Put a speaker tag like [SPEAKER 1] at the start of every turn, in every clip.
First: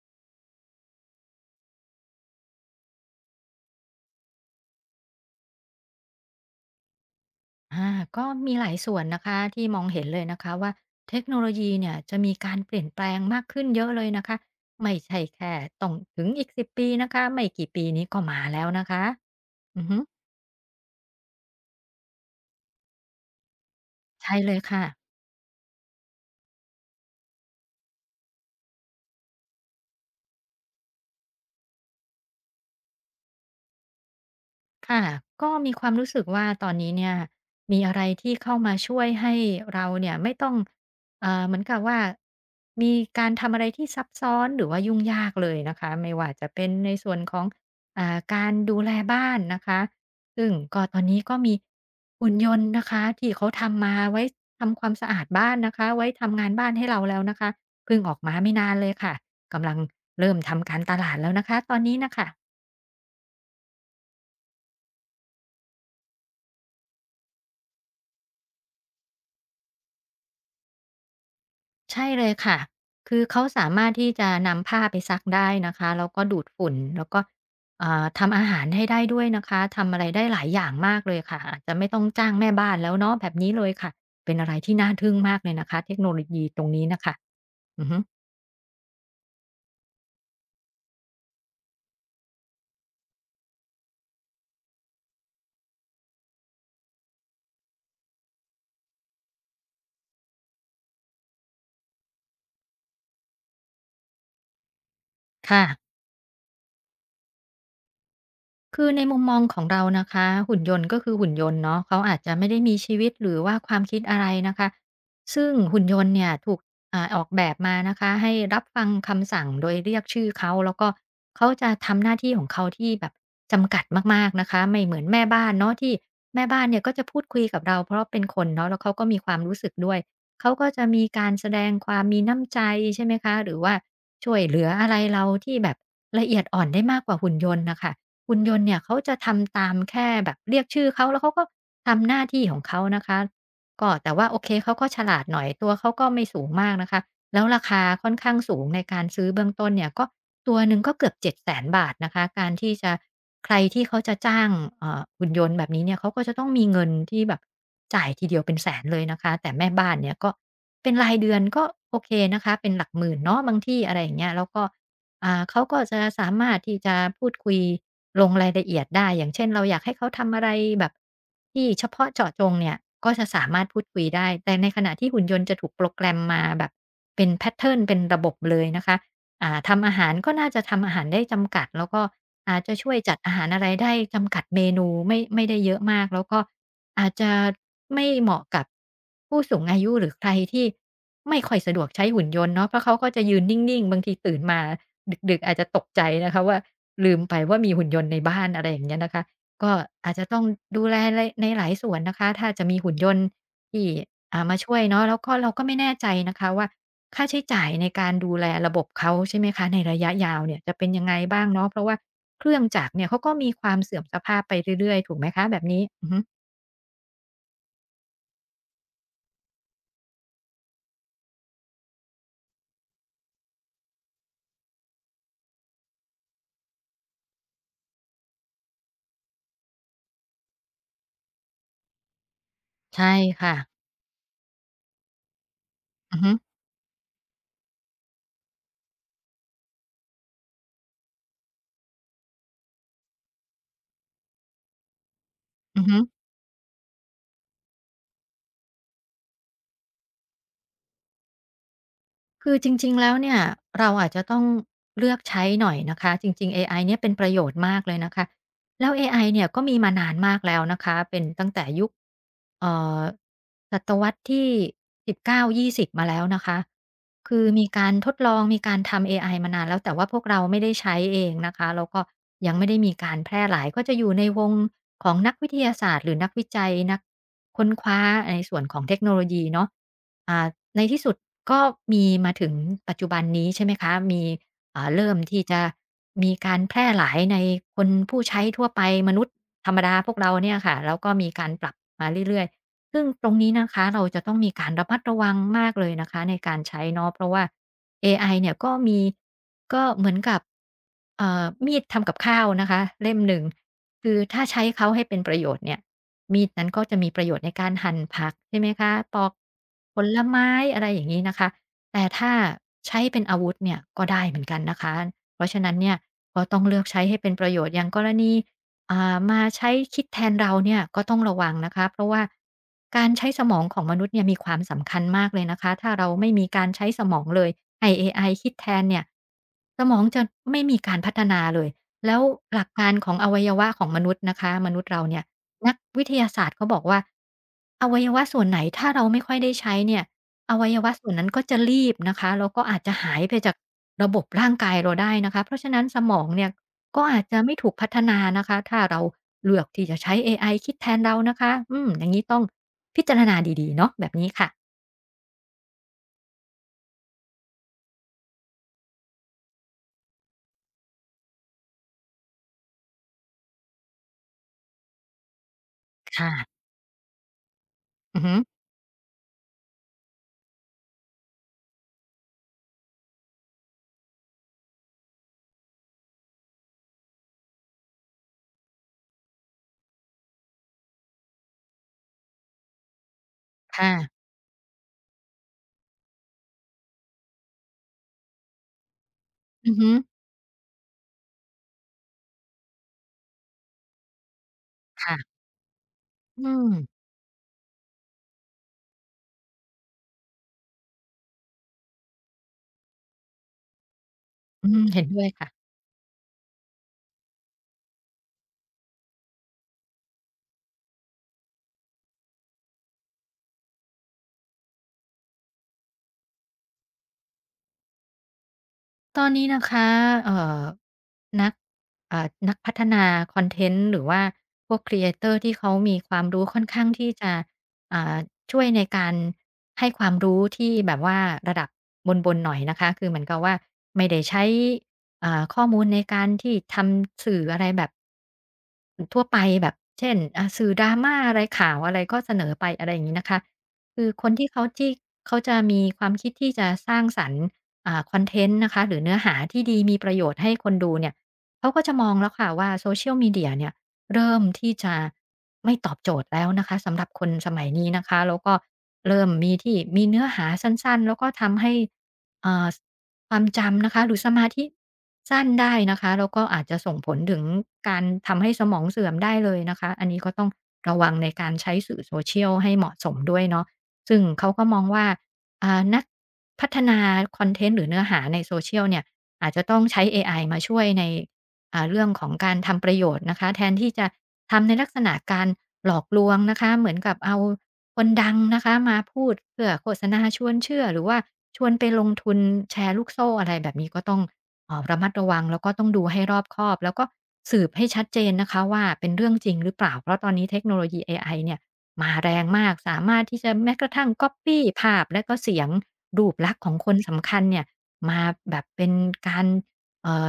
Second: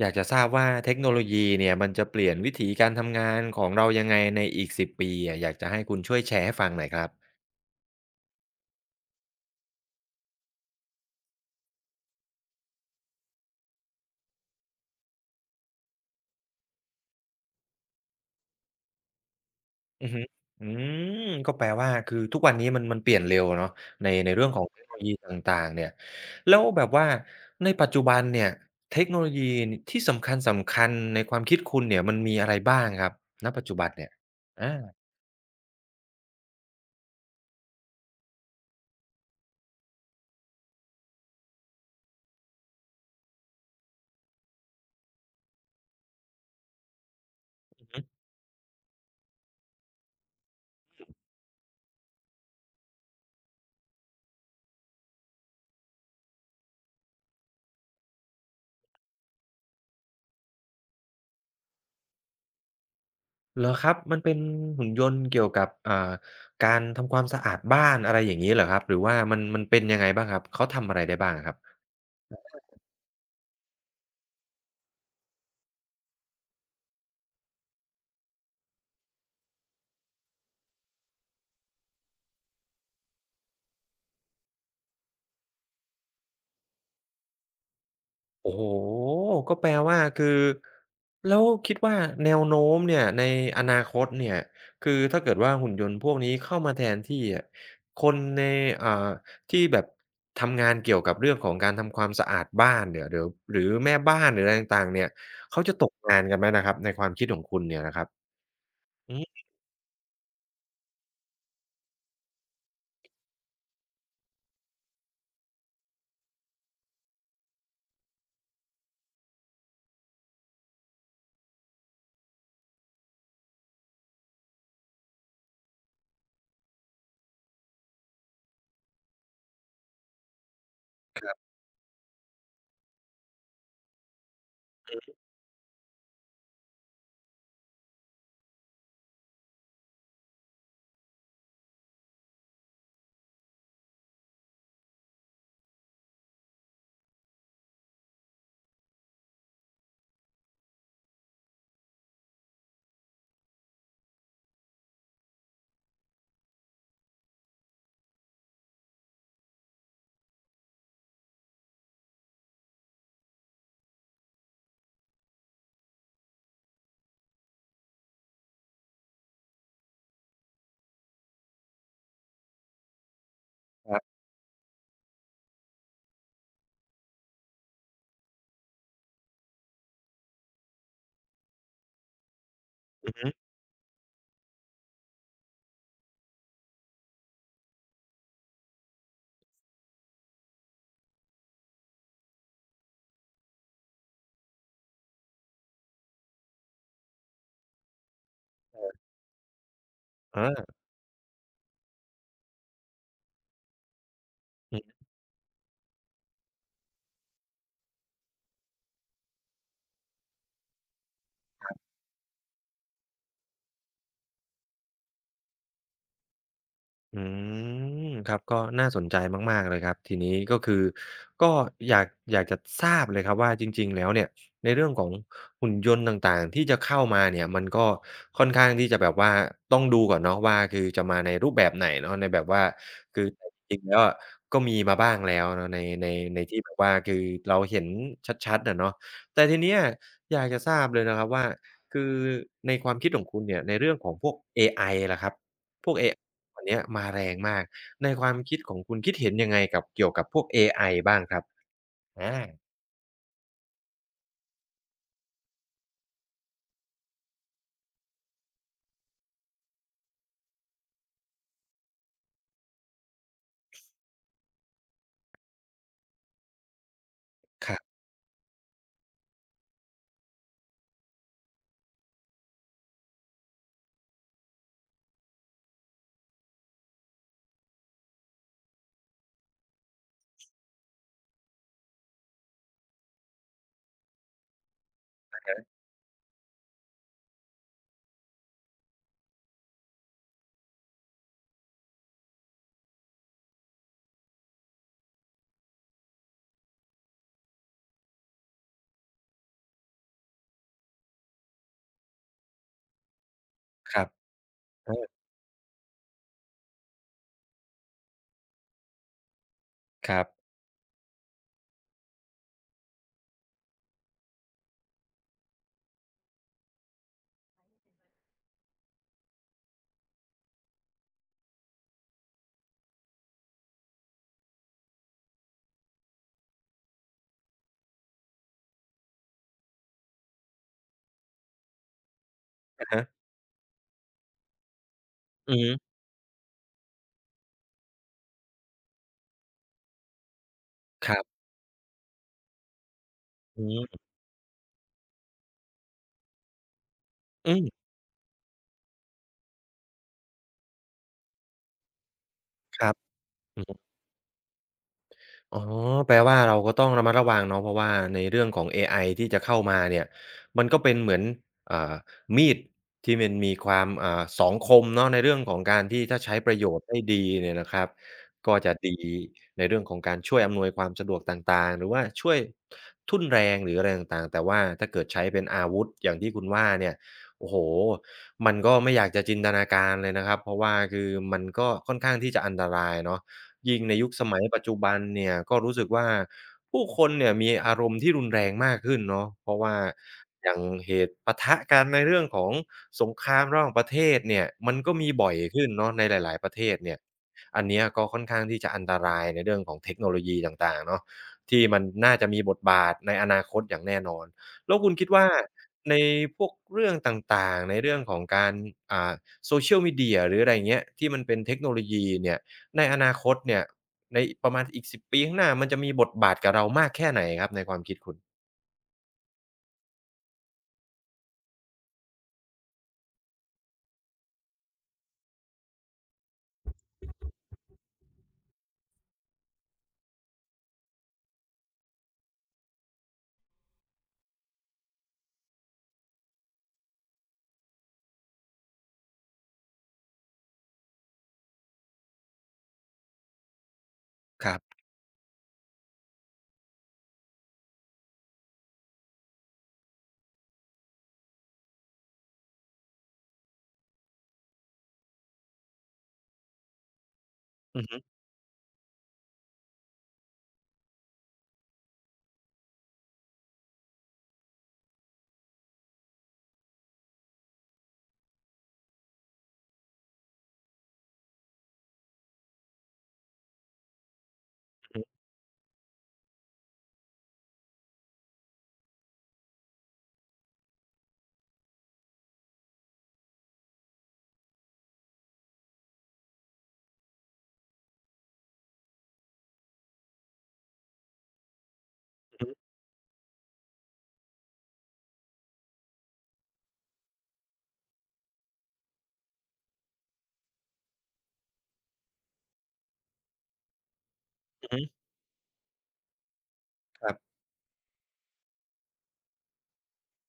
[SPEAKER 1] อยากจะทราบว่าเทคโนโลยีเนี่ยมันจะเปลี่ยนวิธีการทำงานของเรายังไงในอีก10ปีอะอยากจะให้คุณช่วยแชร์ให้ฟังหน่อยครับ
[SPEAKER 2] อ่าก็มีหลายส่วนนะคะที่มองเห็นเลยนะคะว่าเทคโนโลยีเนี่ยจะมีการเปลี่ยนแปลงมากขึ้นเยอะเลยนะคะไม่ใช่แค่ต้องถึงอีกสิบปีนะคะไม่กี่ปีนี้ก็มาแล้วนะคะอือฮึ
[SPEAKER 1] อือฮึอืมก็แปลว่าคือทุกวันนี้มันเปลี่ยนเร็วอะเนาะใน
[SPEAKER 2] ใช่
[SPEAKER 1] เรื่อ
[SPEAKER 2] เล
[SPEAKER 1] ง
[SPEAKER 2] ย
[SPEAKER 1] ของเท
[SPEAKER 2] ค่ะ
[SPEAKER 1] คโนโลยีต่างๆเนี่ยแล้วแบบว่าในปัจจุบันเนี่ยเทคโนโลยีที่สำคัญๆในความคิดคุณเนี่ยมันมีอะไรบ้างครับณปัจจุบันเนี่ยอา
[SPEAKER 2] ค่ะก็มีความรู้สึกว่าตอนนี้เนี่ยมีอะไรที่เข้ามาช่วยให้เราเนี่ยไม่ต้องเหมือนกับว่ามีการทำอะไรที่ซับซ้อนหรือว่ายุ่งยากเลยนะคะไม่ว่าจะเป็นในส่วนของการดูแลบ้านนะคะซึ่งก็ตอนนี้ก็มีหุ่นยนต์นะคะที่เขาทำมาไว้ทำความสะอาดบ้านนะคะไว้ทำงานบ้านให้เราแล้วนะคะเพิ่งออกมาไม่นานเลยค่ะกำลังเริ่มทำการตลาดแล้วนะคะตอนนี้น่ะค่ะ
[SPEAKER 1] เหรอครับมันเป็นหุ่นยนต์เกี่ยวกับการทำความสะอาดบ้านอะไรอย่างงี้เหรอครับหรือว่ามันเป็นยังไงบ้างครับเขาทำอะไรได้บ้างอะครับ
[SPEAKER 2] ใช่เลยค่ะ คือเขาสามารถที่จะนำผ้าไปซักได้นะคะแล้วก็ดูดฝุ่นแล้วก็ทำอาหารให้ได้ด้วยนะคะทำอะไรได้หลายอย่างมากเลยค่ะอาจจะไม่ต้องจ้างแม่บ้านแล้วเนาะแบบนี้เลยค่ะเป็นอะไรที่น่าทึ่งมากเลยนะคะเทคโนโลยีตรงนี้น่ะค่ะอือฮึ
[SPEAKER 1] โอ้โฮก็แปลว่าคือแล้วคิดว่าแนวโน้มเนี่ยในอนาคตเนี่ยคือถ้าเกิดว่าหุ่นยนต์พวกนี้เข้ามาแทนที่อะคนในอ่าที่แบบทำงานเกี่ยวกับเรื่องของการทำความสะอาดบ้านเนี่ยหหรือแม่บ้านหรืออะไรต่างๆเนี่ยเขา
[SPEAKER 2] ค่ะ
[SPEAKER 1] จะตกงานกันไหมนะครับในความคิดของคุณเนี่ยนะครับ
[SPEAKER 2] คือใน
[SPEAKER 1] อื
[SPEAKER 2] มุมม
[SPEAKER 1] ม
[SPEAKER 2] องของเรานะคะหุ่นยนต์ก็คือหุ่นยนต์เนาะเขาอาจจะไม่ได้มีชีวิตหรือว่าความคิดอะไรนะคะซึ่งหุ่นยนต์เนี่ยถูกออกแบบมานะคะให้รับฟังคำสั่งโดยเรียกชื่อเขาแล้วก็เขาจะทำหน้าที่ของเขาที่แบบจำกัดมากๆนะคะไม่เหมือนแม่บ้านเนาะที่แม่บ้านเนี่ยก็จะพูดคุยกับเราเพราะเป็นคนเนาะแล้วเขาก็มีความรู้สึกด้วยเขาก็จะมีการแสดงความมีน้ำใจใช่ไหมคะหรือว่าช่วยเหลืออะไรเราที่แบบละเอียดอ่อนได้มากกว่าหุ่นยนต์นะคะ หุ่นยนต์เนี่ยเขาจะทำตามแค่แบบเรียกชื่อเขาแล้วเขาก็ทำหน้าที่ของเขานะคะก็แต่ว่าโอเคเขาก็ฉลาดหน่อยตัวเขาก็ไม่สูงมากนะคะแล้วราคาค่อนข้างสูงในการซื้อเบื้องต้นเนี่ยก็ตัวหนึ่งก็เกือบ7็0 0สนบาทนะคะการที่จะใครที่เขาจะจ้างหุ่นยนต์แบบนี้เนี่ยเขาก็จะต้องมีเงินที่แบบจ่ายทีเดียวเป็นแสนเลยนะคะแต่แม่บ้านเนี่ยก็เป็นรายเดือนก็โอเคนะคะเป็นหลักหมื่นเนาะบางที่อะไรอย่างเงี้ยแล้วก็ เขาก็จะสามารถที่จะพูดคุยลงรายละเอียดได้อย่างเช่นเราอยากให้เขาทำอะไรแบบที่เฉพาะเจาะจงเนี่ยก็จะสามารถพูด
[SPEAKER 1] ครั
[SPEAKER 2] คุย
[SPEAKER 1] บ
[SPEAKER 2] ได้แต่ในขณะที่หุ่นยนต์จะถูกโปรแกรมมาแบบเป็นแพทเทิร์นเป็นระบบเลยนะคะ ทำอาหารก็น่าจะทำอาหารได้จำกัดแล้วก็อาจจะช่วย
[SPEAKER 1] อื
[SPEAKER 2] จั
[SPEAKER 1] อ
[SPEAKER 2] ด
[SPEAKER 1] ฮึ
[SPEAKER 2] อาหารอะไรได้จำกัดเมนูไม่ได้เยอะมากแล้วก็อาจจะไม่เหมาะกับผู้สูงอายุหรือใครที่ไม่ค่อยสะดวกใช้หุ่นยนต์เนาะเพราะเขาก็จะยืนนิ่งๆบางทีตื่นมาดึกๆอาจจะตกใจนะคะว่าลืมไปว่ามีหุ่นยนต์ในบ้านอะไรอย่างเงี้ยนะคะก็อาจจะต้อง
[SPEAKER 1] อา
[SPEAKER 2] ดูแลในในหลายส่วนนะคะถ้าจะมีหุ่นยนต์ที่มาช่ว
[SPEAKER 1] อื
[SPEAKER 2] ยเนาะ
[SPEAKER 1] ม
[SPEAKER 2] แล้วก็เราก็ไม่แน่ใจนะคะว่า ค่าใช้จ่ายในการดูแลระบบเขาใช่ไหมคะในระยะยาวเนี่ยจะเป็นยังไงบ้างเนาะเพราะว่าเครื่องจักรเนี่ยเขาก็มีความเสื่อมสภาพไปเรื่อยๆถูกไหมคะแบบนี้อือฮึ
[SPEAKER 1] อืมครับก็น่าสนใจมากๆเลยครับทีนี้ก็คือก็อยากอยากจะทราบเลยครับว่าจริงๆแล้วเนี่ยในเรื่องของหุ่นยนต์ต่างๆที่จะเข้ามาเนี่ยมันก็ค่อนข้างที่จะแบบว่าต้องดูก่อนเนาะว่าคือจะมาในรูปแบบไหนเนาะในแบบว่า
[SPEAKER 2] ใช่
[SPEAKER 1] คือ
[SPEAKER 2] ค่ะ
[SPEAKER 1] จริงๆแล้วอะก็มีมาบ้างแล้วเนาะใน
[SPEAKER 2] อือฮึ
[SPEAKER 1] ในที่แบบว่าคือเราเห็นชัดๆอะเนาะแต่ทีเนี้ยอยากจะทราบเลยนะครับว่าคือในความคิดของคุณเนี่ยในเรื่องของพวกเอไอล่ะครับ
[SPEAKER 2] อือ
[SPEAKER 1] พว
[SPEAKER 2] ฮึ
[SPEAKER 1] กเอ วันเนี้ยมาแรงมาก ในความคิดของคุณคิดเห็นยังไงกับเกี่ยวกับพวกเอไอบ้างครับอา
[SPEAKER 2] คือจริงๆแล้วเนี่ยเราอาจจะต้องเลือกใช้หน่อยนะคะจริงๆเอไอเนี่ยเป็นประโยชน์มากเลยนะคะแล้วเอไอเนี่ยก็มีมานานมากแล้วนะคะเป็นตั้งแต่ยุคเอ่อศตวรรษที่19-20มาแล้วนะคะคือมี
[SPEAKER 1] ครั
[SPEAKER 2] การ
[SPEAKER 1] บ
[SPEAKER 2] ทดลองมีการทำเอไอมานานแล้วแต่ว่าพวกเราไม่ได้ใช้เองนะคะแล้วก็ยังไม่ได้มีการแพร่หลายก็จะอยู่ในวงของนักวิทยาศาสตร์หรือนักวิจัยนักค้นคว้าในส่วนของเทคโนโลยีเนาะ อ่าในที่สุดก็มีมาถึงปัจจุบันนี้ใช่ไหมคะมีเริ่มที่จะมีการแพร่หลายในคนผู้ใช้ทั่วไปมนุษย์ธรรมดาพวกเราเนี่ยค่ะแล้วก็มีการปรับมาเรื่อยๆซึ่งตรงนี้นะคะเราจะต้องมีการระมัดระวังมากเลยนะคะในการใช้เนาะเพราะว่าเอไอเนี่ยก็มีก็เหมือนกับมีดทำกับข้าวนะคะเล่มหนึ่ง
[SPEAKER 1] ครับ
[SPEAKER 2] คือถ้าใช้เขา
[SPEAKER 1] เอ
[SPEAKER 2] ให้เป็น
[SPEAKER 1] อ
[SPEAKER 2] ประโยชน์เนี่ย มีดนั้นก็จะมีประโยชน์ในการหั่นผักใช่ไหมคะปอกผ
[SPEAKER 1] ค
[SPEAKER 2] ล
[SPEAKER 1] รับ
[SPEAKER 2] ไม้อะไรอย่างงี้นะคะแต่ถ้าใช้เป็นอาวุธเนี่ยก็ได้เหมือนกันนะคะเพราะฉะนั้นเนี่ยก็ต้องเลือกใช้ให้เป็นประโยชน์อย่างกรณีมาใช้คิดแทนเราเนี่ยก็ต้องระวังนะคะเพราะว่าการใช้สมองของมนุษย์เนี่ยมีความสำคัญมากเลยนะคะถ้าเราไม่มีการใช้สมองเลยให้เอไอคิดแทนเนี่ยสมองจะไม่มีการพัฒนาเลยแล้วหลัก
[SPEAKER 1] อะ
[SPEAKER 2] การ
[SPEAKER 1] ฮะ
[SPEAKER 2] ของอวัยวะของมนุษย์นะคะมนุษย์เราเนี่ย
[SPEAKER 1] อือฮึ
[SPEAKER 2] นักวิทยาศาสตร์เขาบอกว่าอวัยวะส่วนไหนถ้าเราไม่ค่อยได้ใช้เนี่ยอวัยวะส่
[SPEAKER 1] ค
[SPEAKER 2] วน
[SPEAKER 1] รั
[SPEAKER 2] นั้น
[SPEAKER 1] บ
[SPEAKER 2] ก็จะรีบนะคะแล้วก็อาจจะหายไปจาก
[SPEAKER 1] อืม
[SPEAKER 2] ระบบร่างกายเราได้นะคะเพราะฉะนั้นสมองเนี่ยก็อาจจะ
[SPEAKER 1] อื
[SPEAKER 2] ไม่ถูกพั
[SPEAKER 1] ม
[SPEAKER 2] ฒนานะคะถ้าเราเลือกที่จะใช้เอไอคิดแทนเรานะคะอืมอย่างงี้ต้อง
[SPEAKER 1] ครับ
[SPEAKER 2] พิจารณา
[SPEAKER 1] อื
[SPEAKER 2] ดีๆเนาะแบบนี้ค่ะ
[SPEAKER 1] อ๋อแปลว่าเราก็ต้องระมัดระวังเนาะเพราะว่าในเรื่องของเอไอที่จะเข้ามาเนี่ยมันก็เป็นเหมือนอ่ามีดที่มันมีความสองคมเนาะในเรื่องของการที่ถ้าใช้ประโย
[SPEAKER 2] ค่ะ
[SPEAKER 1] ชน์ได้ดีเนี่ยนะครับ
[SPEAKER 2] อือฮึ
[SPEAKER 1] ก็จะดีในเรื่องของการช่วยอำนวยความสะดวกต่างๆหรือว่าช่วยทุ่นแรงหรืออะไรต่างๆแต่ว่าถ้าเกิดใช้เป็นอาวุธอย่างที่คุณว่าเนี่ยโอ้โฮมันก็ไม่อยากจะจินตนาการเลยนะครับเพราะว่าคือมันก็ค่อนข้างที่จะอันตรายเนาะ ยิ่ง
[SPEAKER 2] ค่ะ
[SPEAKER 1] ในยุคสมัยปัจจุบันเนี่ยก็รู้สึกว่าผู้คนเนี่ยมีอารมณ์ที่รุนแรงมากขึ้นเนาะเพราะ
[SPEAKER 2] อื
[SPEAKER 1] ว่า
[SPEAKER 2] อฮึ
[SPEAKER 1] อย่างเหตุปะทะกันในเรื่องของสงครามระหว่างประเทศเนี่ยมันก็มีบ่อ
[SPEAKER 2] ค่ะ
[SPEAKER 1] ยขึ้นเนาะในหลาย
[SPEAKER 2] อื
[SPEAKER 1] ๆประเท
[SPEAKER 2] ม
[SPEAKER 1] ศเนี่ยอันเนี้ยก็ค่อนข้างที่จะอันตรายในเรื่องของเทคโนโลยีต่างๆเนาะที่มันน่าจะมีบทบาทในอนาคตอย่างแน่นอน
[SPEAKER 2] อื
[SPEAKER 1] แล้ว
[SPEAKER 2] ม
[SPEAKER 1] คุณ
[SPEAKER 2] เห็
[SPEAKER 1] คิ
[SPEAKER 2] น
[SPEAKER 1] ด
[SPEAKER 2] ด้ว
[SPEAKER 1] ว่า
[SPEAKER 2] ยค่ะ
[SPEAKER 1] ในพวกเรื่องต่างๆในเรื่องของการอ่า Social Media หรืออะไรอย่างเงี้ยที่มันเป็นเทคโนโลยีเนี่ย ในอนาคตเนี่ยในประมาณอีก10ปีข้างหน้ามันจะมีบทบาทกับเรามากแค่ไหนครับในความคิดคุณ
[SPEAKER 2] ตอนนี้นะคะเอ่อนักนักพัฒนาคอนเทนต์หรือว่าพวกครีเอเตอร์ที่เขามีความรู้ค่อนข้างที่จะอ่าช่วยในการให้ความรู้ที่แบบว่าระดับบนๆหน่อยนะคะคือเหมือนกับว่าไม่ได้ใช้ข้อมูลในการที่ทำสื่ออะไรแบบ ทั่วไปแบบเช่นสื่อ drama อะไรข่าวอะไรก็เสนอไปอะไรอย่างงี้นะคะคือคน
[SPEAKER 1] ค
[SPEAKER 2] ที่
[SPEAKER 1] รับ
[SPEAKER 2] เขาที่เขาจะมีความคิดที่จะสร้างสรรค์คอนเทนต์นะคะหรือเนื้อหาที่ดีมีประโยชน์ให้คนดูเนี่ยเขาก็จะมองแล้วค่ะว่า Social Media เนี่ยเริ่มที่จะไม่ตอบโจทย์แล้วนะคะสำหรับคนสมัย
[SPEAKER 1] อือ
[SPEAKER 2] นี้
[SPEAKER 1] ฮึ
[SPEAKER 2] นะคะแล้วก็เริ่มมีที่มีเนื้อหาสั้นๆแล้วก็ทำให้เอ่อ ความจำนะคะหรือสมาธิสั้นได้นะคะแล้วก็อาจจะส่งผลถึงการทำให้สมองเสื่อมได้เลยนะคะอันนี้ก็ต้องระวังในการใช้สื่อ Social ให้เหมาะสมด้วยเนาะซึ่งเขาก็มองว่านักพัฒนาคอนเทนต์หรือเนื้อหาใน Social เชียลเนี่ยอาจจะต้องใช้เอไอมาช่วยใน เรื่องของการทำประโยชน์นะคะแทนที่จะทำในลักษณะการหลอกลวงนะคะเหมือนกับเอาคนดังนะคะมาพูดเพื่อโฆษณาชวนเชื่อหรือว่าชวนไปลงทุนแชร์ลูกโซ่อะไรแบบนี้ก็ต้องเออระมัดระวังแล้วก็ต้องดูให้รอบคอบแล้วก็สืบให้ชัดเจนนะคะว่าเป็นเรื่องจริงหรือเปล่าเพราะตอนนี้เทคโนโลยีเอไอเนี่ยมาแรงมากสามารถที่จะแม้กระทั่งก๊อบปี้
[SPEAKER 1] ๆ
[SPEAKER 2] ภาพและก็เสียงรูปลักษณ์ของคน
[SPEAKER 1] ๆครับ
[SPEAKER 2] สำคัญเนี่ยมาแบบเป็นการเอ่อ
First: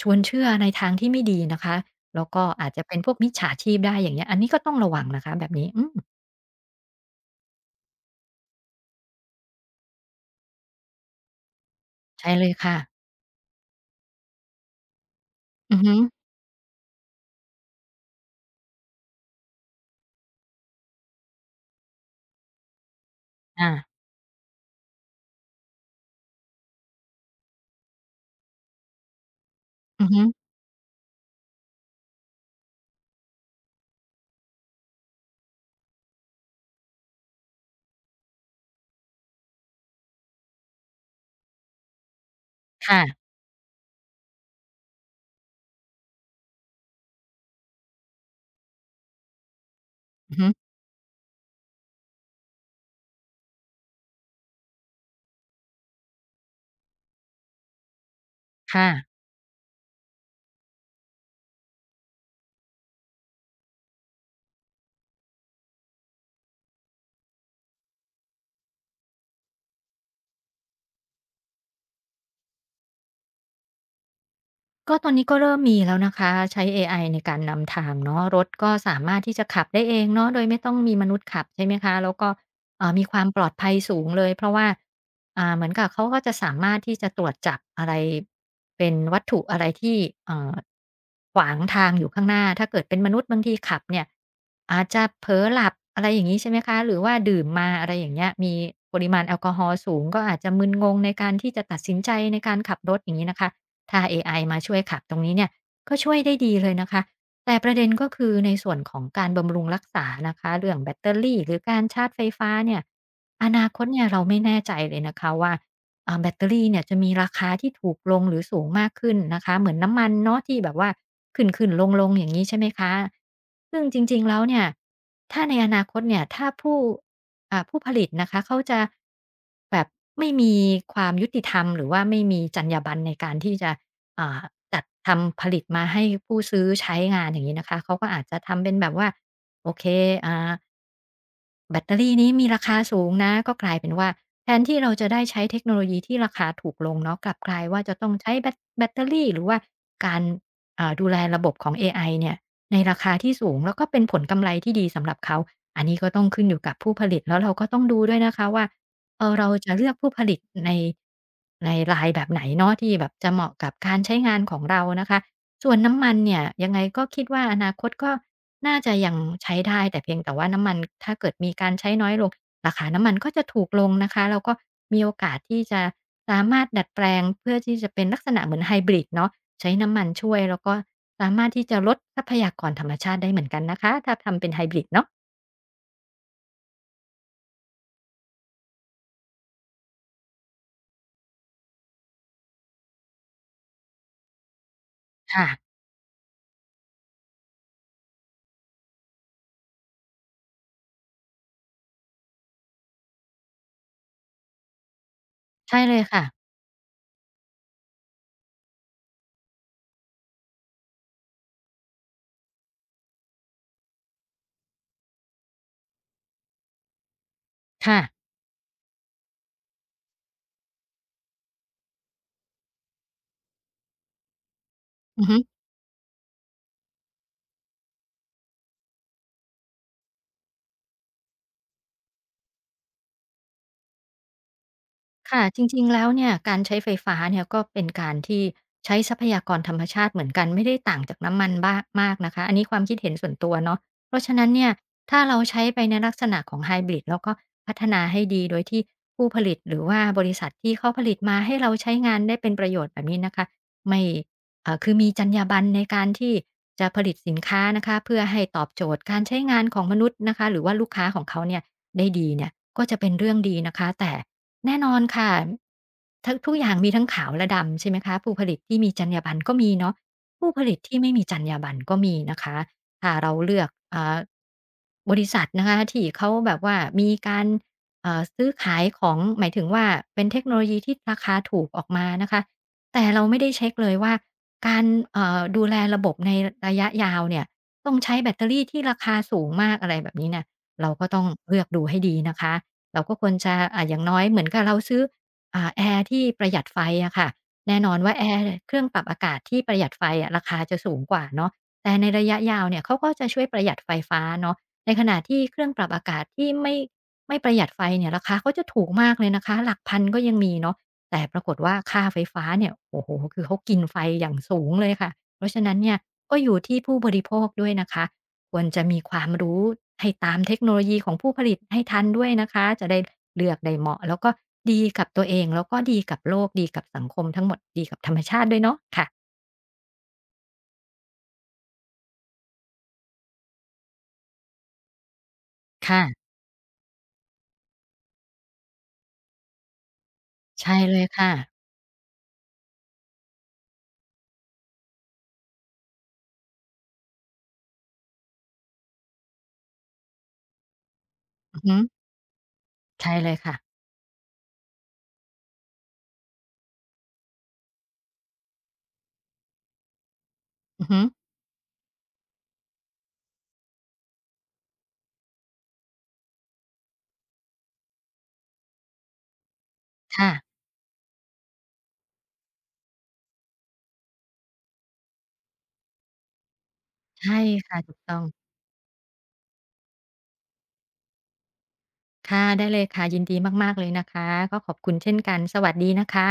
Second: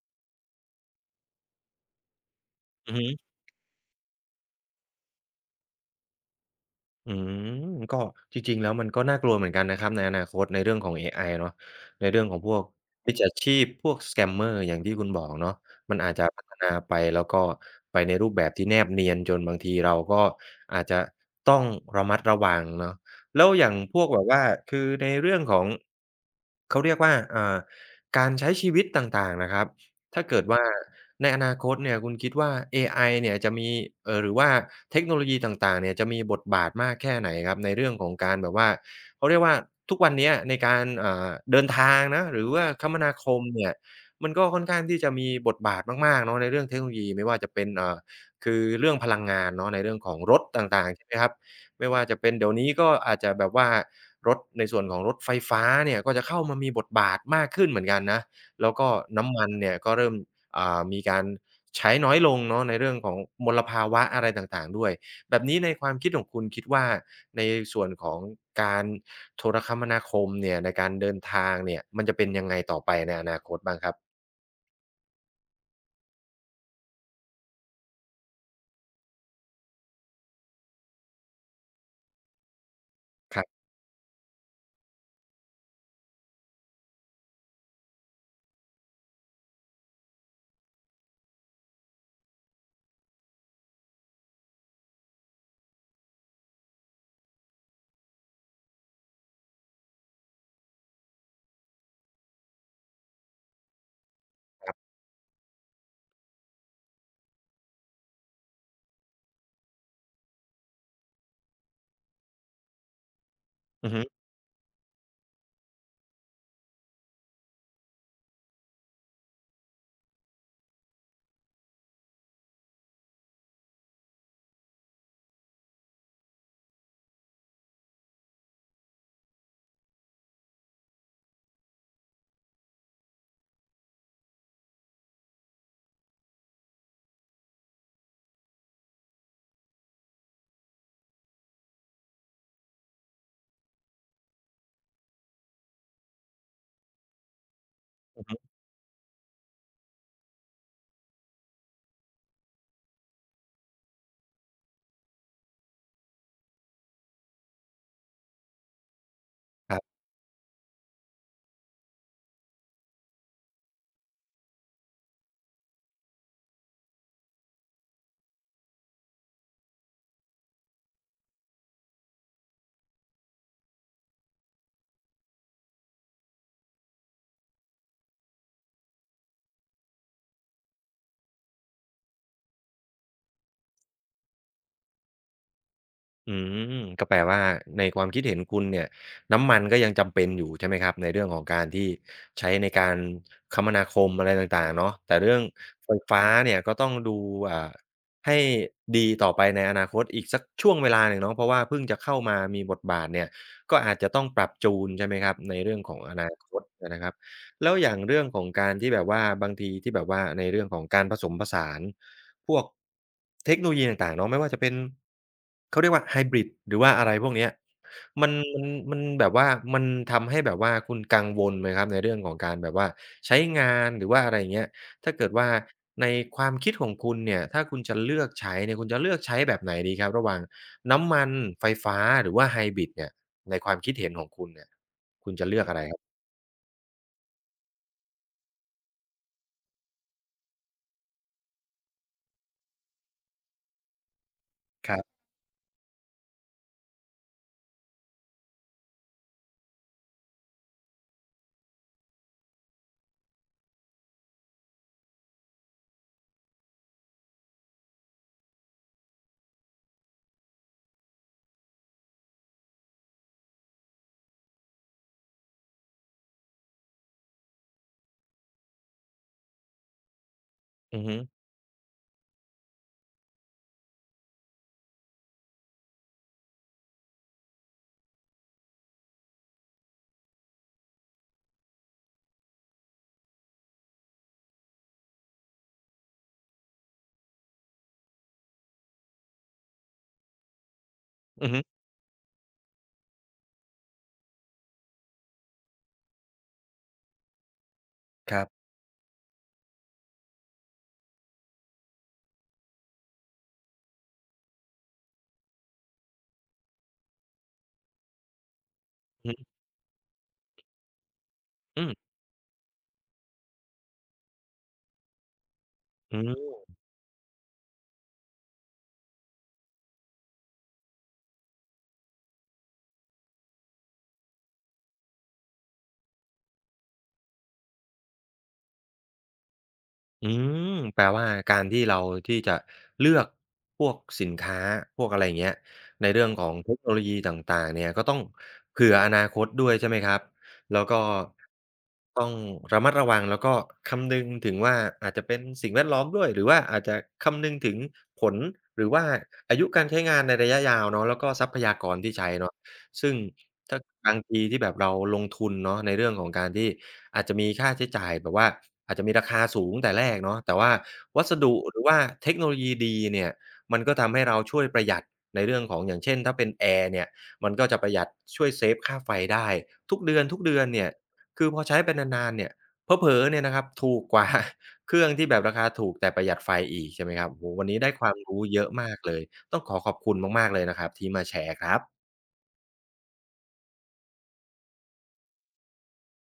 [SPEAKER 2] ชวนเชื่อในทางที่ไม่ดีนะคะแล้วก็อาจจะ
[SPEAKER 1] อือ
[SPEAKER 2] เป็น
[SPEAKER 1] ฮึ
[SPEAKER 2] พวกมิจฉาชีพได้อย่างเงี้ยอันนี้ก็ต้องระวังนะคะแบบนี้อืม
[SPEAKER 1] อืมก็จริงๆแล้วมันก็น่ากลัวเหมือนกันนะครับในอนาคตในเรื่องของเอไอเนาะในเรื่อง
[SPEAKER 2] ใช่
[SPEAKER 1] ของ
[SPEAKER 2] เล
[SPEAKER 1] พ
[SPEAKER 2] ย
[SPEAKER 1] วก
[SPEAKER 2] ค่ะ
[SPEAKER 1] มิจฉาชีพพวก Scammer อย่างที่คุณบอกเนาะ
[SPEAKER 2] อือฮึ
[SPEAKER 1] มันอาจจะพัฒนาไปแล้วก็ไปในรูปแบบที่แนบเนียนจนบางทีเราก็อาจจะต้องระมัดระวังเนาะแล้วอย่า
[SPEAKER 2] อา
[SPEAKER 1] งพวกแบบว่าคือในเรื่องของเขาเรียกว่าการใช้ชีวิตต่างๆนะครับ
[SPEAKER 2] อือฮึ
[SPEAKER 1] ถ้าเกิดว่าในอนาคตเนี่ยคุณคิดว่าเอไอเนี่ยจะมีหรือว่าเทคโนโลยีต่างๆเนี่ยจะมีบทบาทมากแค่ไหนครับในเรื่องของการแบบว่าเขาเรียกว่าทุกวันเนี้ยในการเดินทางนะหรือว่าคม
[SPEAKER 2] ค่ะ
[SPEAKER 1] นาคมเนี่ยมันก็ค่อนข้างที่จะมีบทบาทมากๆเนาะในเรื่องเทคโนโลยีไม่ว่าจะเป็นคือเรื่องพลังงานเนาะในเรื่องของร
[SPEAKER 2] อือ
[SPEAKER 1] ถ
[SPEAKER 2] ฮึ
[SPEAKER 1] ต่างๆใช่ไหมครับไม่ว่าจะเป็นเดี๋ยวนี้ก็อาจจะแบบว่ารถในส่วนของรถไฟฟ้าเนี่ยก็จะเข้ามามีบทบาทมากขึ้นเหมือนกันนะ แล้ว
[SPEAKER 2] ค่ะ
[SPEAKER 1] ก็น้ำมันเนี่ยก็เริ่มมีการใช้น้อยลงเนาะในเรื่องของมลภาวะอะไรต่างๆด้วยแบบนี้ในความคิดของคุณคิดว่าในส่วนของการโทรคมนาคมเนี่ยในการเดินทางเนี่ยมันจะเป็นยังไงต่อไปในอนาคตบ้างครับ
[SPEAKER 2] ก็ตอนนี้ก็เริ่มมีแล้วนะคะใช้เอไอในการนำทางเนาะรถก็สามารถที่จะขับได้เองเนาะโดยไม่ต้องมีมนุษย์ขับใช่ไหมคะแล้วก็มีความ
[SPEAKER 1] ค
[SPEAKER 2] ปล
[SPEAKER 1] รั
[SPEAKER 2] อด
[SPEAKER 1] บ
[SPEAKER 2] ภัยสูงเลยเพราะว่าเหมือนกับเขาก็จะสามารถที่จะตรวจจับอะไรเป็นวัตถุอะไรที่เอ่อขวางทางอยู่ข้างหน้าถ้าเกิดเป็นมนุษย์บางทีขับเนี่ยอาจจะเผลอหลับอะไรอย่างงี้ใช่ไหมคะหรือว่าดื่มมาอะไรอย่างเงี้ยมีปริมาณแอลกอฮอล์สูงก็อาจจะมึนงงในการที่จะตัดสินใจในการขับรถอย่างงี้นะคะ ถ้าเอไอมาช่วยขับตรงนี้เนี่ยก็ช่วยได้ดีเลยนะคะแต่ประเด็นก็คือในส่วนของการบำรุงรักษานะคะเรื่องแบตเตอรี่หรือการชาร์จไฟฟ้าเนี่ยอนาคต
[SPEAKER 1] อือฮึ
[SPEAKER 2] เนี่ยเราไม่แน่ใจเลยนะคะว่า แบตเตอรี่เนี่ยจะมีราคาที่ถูกลงหรือสูงมากขึ้นนะคะเหมือนน้ำมันเนาะที่แบบว่าขึ้นๆลงๆอย่างงี้ใช่ไหมคะซึ่งจริงๆแล้วเนี่ยถ้าในอนาคตเนี่ยถ้าผู้ผู้ผลิตนะคะเขาจะแบบไม่มีความยุติธรรมหรือว่าไม่มีจรรยาบรรณในการที่จะอ่าจัดทำผลิตมาให้ผู้ซื้อใช้งานอย่างนี้นะคะเขาก็อาจจะทำเป็นแบบว่าโอเคอ่า แบตเตอรี่นี้มีราคาสูงนะก็กลายเป็นว่าแทนที่เราจะได้ใช้เทคโนโลยีที่ราคาถูกลงเนาะกลับกลายว่าจะต้องใช้
[SPEAKER 1] ๆ
[SPEAKER 2] แบตเตอรี่หรือว่าการดูแลระบบของเอไอเนี่ยในราคาที่สูงแล้วก็เป็นผลกำไรที่ดีสำหรับเขาอันนี้ก็ต้องขึ้นอยู่กับผู้ผลิตแล้วเราก็ต้องดูด้วยนะคะว่าเราจะเลือกผู้ผลิตในในรายแบบไหนเนาะที่แบบจะเหมาะกับการใช้งานของเรานะคะส่วนน้ำมันเนี่ยยังไงก็คิดว่าอนาคตก็ น่าจะยังใช้ได้แต่เพียงแต่ว่าน้ำมันถ้าเกิดมีการใช้น้อยลงราคาน้ำมันก็จะถูกลงนะคะแล้วก็มีโอกาสที่จะสามารถดัดแปลงเพื่อที่จะเป็นลักษณะเหมือนไฮบริดเนาะใช้น้ำมันช่วยแล้วก็สามารถที่จะลดทรัพยากรธรรมชาติได้เหมือนกันนะคะถ้าทำเป็นไฮบริดเนาะ
[SPEAKER 1] อืมก็แปลว่าในความคิดเห็นคุณเนี่ยน้ำมันก็ยังจำเป็นอยู่ใช่ไหมครับในเรื่องของการที่ใช้ในการคมนาคมอะไรต่างๆเนาะแต่เรื่อง
[SPEAKER 2] ค่ะ
[SPEAKER 1] ไฟฟ้าเนี่ยก็ต้องดูอ่าให้ดีต่อไปในอนาคตอีกสักช่วงเวลาหนึ่งเนาะเพราะว่าเพิ่งจะเข้ามามีบทบาทเนี่ยก็อาจจะต้องปรับจูนใช่ไหมครับในเรื่
[SPEAKER 2] ใช่
[SPEAKER 1] องข
[SPEAKER 2] เล
[SPEAKER 1] อง
[SPEAKER 2] ย
[SPEAKER 1] อ
[SPEAKER 2] ค่ะ
[SPEAKER 1] นาคตอะนะครับแล้วอย่างเรื่องของการที่แบบว่าบางทีที่แบบว่าในเรื่องของการผสมผสาน พวกเทคโนโลยีต่างๆเนาะไม่ว่าจะเป็นเขาเรียกว่าไฮบริดหรือว่าอะไรพวกเนี้ย
[SPEAKER 2] ค่ะ
[SPEAKER 1] มันมันแบบว่ามันทำให้แบบว่าคุณกังวลไหมครับในเรื่องของการแบบว่าใช้งานหรือว่าอะไรอย่างเงี้ยถ้า
[SPEAKER 2] อือ
[SPEAKER 1] เกิด
[SPEAKER 2] ฮึ
[SPEAKER 1] ว่าในความคิดของคุณเนี่ยถ้าคุณจะเลือกใช้เนี่ยคุณจะเลือกใช้แบบไหนดีครับระหว่างน้ำมันไฟฟ้าหรือว่าไฮบริดเนี่ยในความคิดเห็นของคุณเนี่ยคุณ
[SPEAKER 2] ค่ะ
[SPEAKER 1] จะ
[SPEAKER 2] จ
[SPEAKER 1] เลือกอะ
[SPEAKER 2] ริ
[SPEAKER 1] ไร
[SPEAKER 2] งๆ
[SPEAKER 1] ครั
[SPEAKER 2] แล้ว
[SPEAKER 1] บ
[SPEAKER 2] เนี่ยการใช้ไฟฟ้าเนี่ยก็เป็นการที่ใช้ทรัพยากรธรรมชาติเหมือนกันไม่ได้ต่างจากน้ำมันบ้างมากนะคะอันนี้ความคิดเห็นส่วนตัวเนาะเพราะฉะนั้นเนี่ย
[SPEAKER 1] ครั
[SPEAKER 2] ถ้า
[SPEAKER 1] บ
[SPEAKER 2] เราใช้ไปในลักษณะของไฮบริดแล้วก็พัฒนาให้ดีโดยที่ผู้ผลิตหรือว่าบริษัทที่เขาผลิตมาให้เราใช้งานได้เป็นประโยชน์แบบนี้นะคะไม่คือมีจรรยาบรรณในการที่จะผลิตสินค้านะคะเพื่อให้ตอบโจทย์การใช้งานของมนุษย์นะคะหรือว่าลูกค้าของเขาเนี่ย ได้ดีเนี่ยก็จะเป็นเรื่องดีนะคะแต่แน่นอนค่ะทั้งทุกอย่างมีทั้งขาวและดำใช่ไหมคะผู้ผลิตที่มีจรรยาบรรณก็มีเนาะผู้ผลิตที่
[SPEAKER 1] อือ
[SPEAKER 2] ไม่
[SPEAKER 1] ฮึ
[SPEAKER 2] มีจรรยาบรรณก็มีนะคะถ้าเราเลือกบริษัทนะคะที่เขาแบบว่ามีการซื้อขายของหมายถึงว่าเป็นเทคโนโลยีที่ราคาถูกออกมานะคะแต่เราไม่ได้เช็กเลยว่าการดูแลระบบในระยะยาวเนี่ยต้องใช้แบตเตอรี่ที่ราคาสูงมากอะไรแบบนี้เนี่ย เราก็ต้อง
[SPEAKER 1] อือ
[SPEAKER 2] เลื
[SPEAKER 1] ฮึ
[SPEAKER 2] อกดูให้ดีนะคะ เราก็ควรจะอย่างน้อย เหมือนกับเราซื้อแอร์ที่ประหยัดไฟอะค่ะแน่นอนว่าแอ
[SPEAKER 1] ครั
[SPEAKER 2] ร์
[SPEAKER 1] บ
[SPEAKER 2] เครื่องปรับอากาศที่ประหยัดไฟอะราคาจะสูงกว่าเนาะแต่ในระยะยาวเนี่ยเขาก็จะช่วยประหยัดไฟฟ้าเนาะในขณะที่เครื่องปรับอากาศที่ไม่ประหยัดไฟเนี่ยราคาเขาจะถูกมากเล
[SPEAKER 1] อื
[SPEAKER 2] ย
[SPEAKER 1] อ
[SPEAKER 2] นะ
[SPEAKER 1] ฮึ
[SPEAKER 2] คะ หลักพันก็ยังมีเนาะแต่ปรากฏว่า
[SPEAKER 1] อืม
[SPEAKER 2] ค่าไฟฟ้าเนี่ยโอ้โฮคือเขากินไฟอย่างสูงเลยค่ะเพราะฉะนั้นเนี่ย
[SPEAKER 1] อื
[SPEAKER 2] ก็อ
[SPEAKER 1] ม
[SPEAKER 2] ยู่ที่ผู้บริโภคด้วยนะคะ ควรจะมีความรู้ให้ตามเทคโนโลยีของผู้ผลิตให้ทันด้วยนะคะ จะได้เลือกได้เหมาะแล้วก็ดีกับตัวเองแล้วก็ดีกับโลกดีกับสังคมทั้งหมดดีกับธรรมชาติด้วยเนาะค่ะ
[SPEAKER 1] อืมแปลว่าการที่เราที่จะเลือกพวกสินค้าพวกอะไรอย่างเงี้ย
[SPEAKER 2] ค่ะ
[SPEAKER 1] ในเรื่องของเทคโนโลยีต่างๆเนี่ยก็ต้องเผื่ออนาคตด้วยใช่ไหมครับ
[SPEAKER 2] ใช่
[SPEAKER 1] แล้วก็
[SPEAKER 2] เลยค่ะ
[SPEAKER 1] ต้องระมัดระวังแล้วก็คำนึงถึงว่าอาจจะเป็นสิ่งแวดล้อมด้วยหรือว่าอาจจะคำนึงถึงผลหรือว่าอายุการใช้งานในระยะยาวเนาะแล้วก็ทรัพ
[SPEAKER 2] อือ
[SPEAKER 1] ยา
[SPEAKER 2] ฮึ
[SPEAKER 1] กรที่ใช้เนาะ ซึ่
[SPEAKER 2] ใช่
[SPEAKER 1] ง
[SPEAKER 2] เลยค่ะ
[SPEAKER 1] ถ้าบางทีที่แบบเราลงทุนเนาะในเรื่องของการที่อาจจะมีค่าใช้จ่ายแบบว่าอาจจะมีราคาสูงแต่แรกเนาะแต่ว่า
[SPEAKER 2] อือฮึ
[SPEAKER 1] วัสดุหรือว่าเทคโนโลยีดีเนี่ยมันก็ทำให้เราช่วยประหยัดในเรื่องของอย่างเช่นถ้าเป็นแอร์เนี่ยมันก็จะประหยัดช่วยเซฟค่าไฟได้ทุกเดือน
[SPEAKER 2] ค่ะ
[SPEAKER 1] ๆเดือนเนี่ยคือพอใช้ไปนานๆเนี่ยเผลอๆเนี่ยนะครับถูกกว่าเครื่องที่แบบราคาถูกแต่ประหยัดไฟอีกใช่ไหมครับ
[SPEAKER 2] ใช่
[SPEAKER 1] โอ้โฮวันนี้
[SPEAKER 2] ค่ะ
[SPEAKER 1] ได้
[SPEAKER 2] ถูก
[SPEAKER 1] ควา
[SPEAKER 2] ต้
[SPEAKER 1] ม
[SPEAKER 2] อง
[SPEAKER 1] รู้เยอะมากเลยต้องขอขอบคุณมากๆเลยนะครับที่มาแชร์ครับ
[SPEAKER 2] ค่ะได้เลยค่ะยินดีมากๆเลยนะคะก็ขอบคุณเช่นกันสวัสดีนะคะ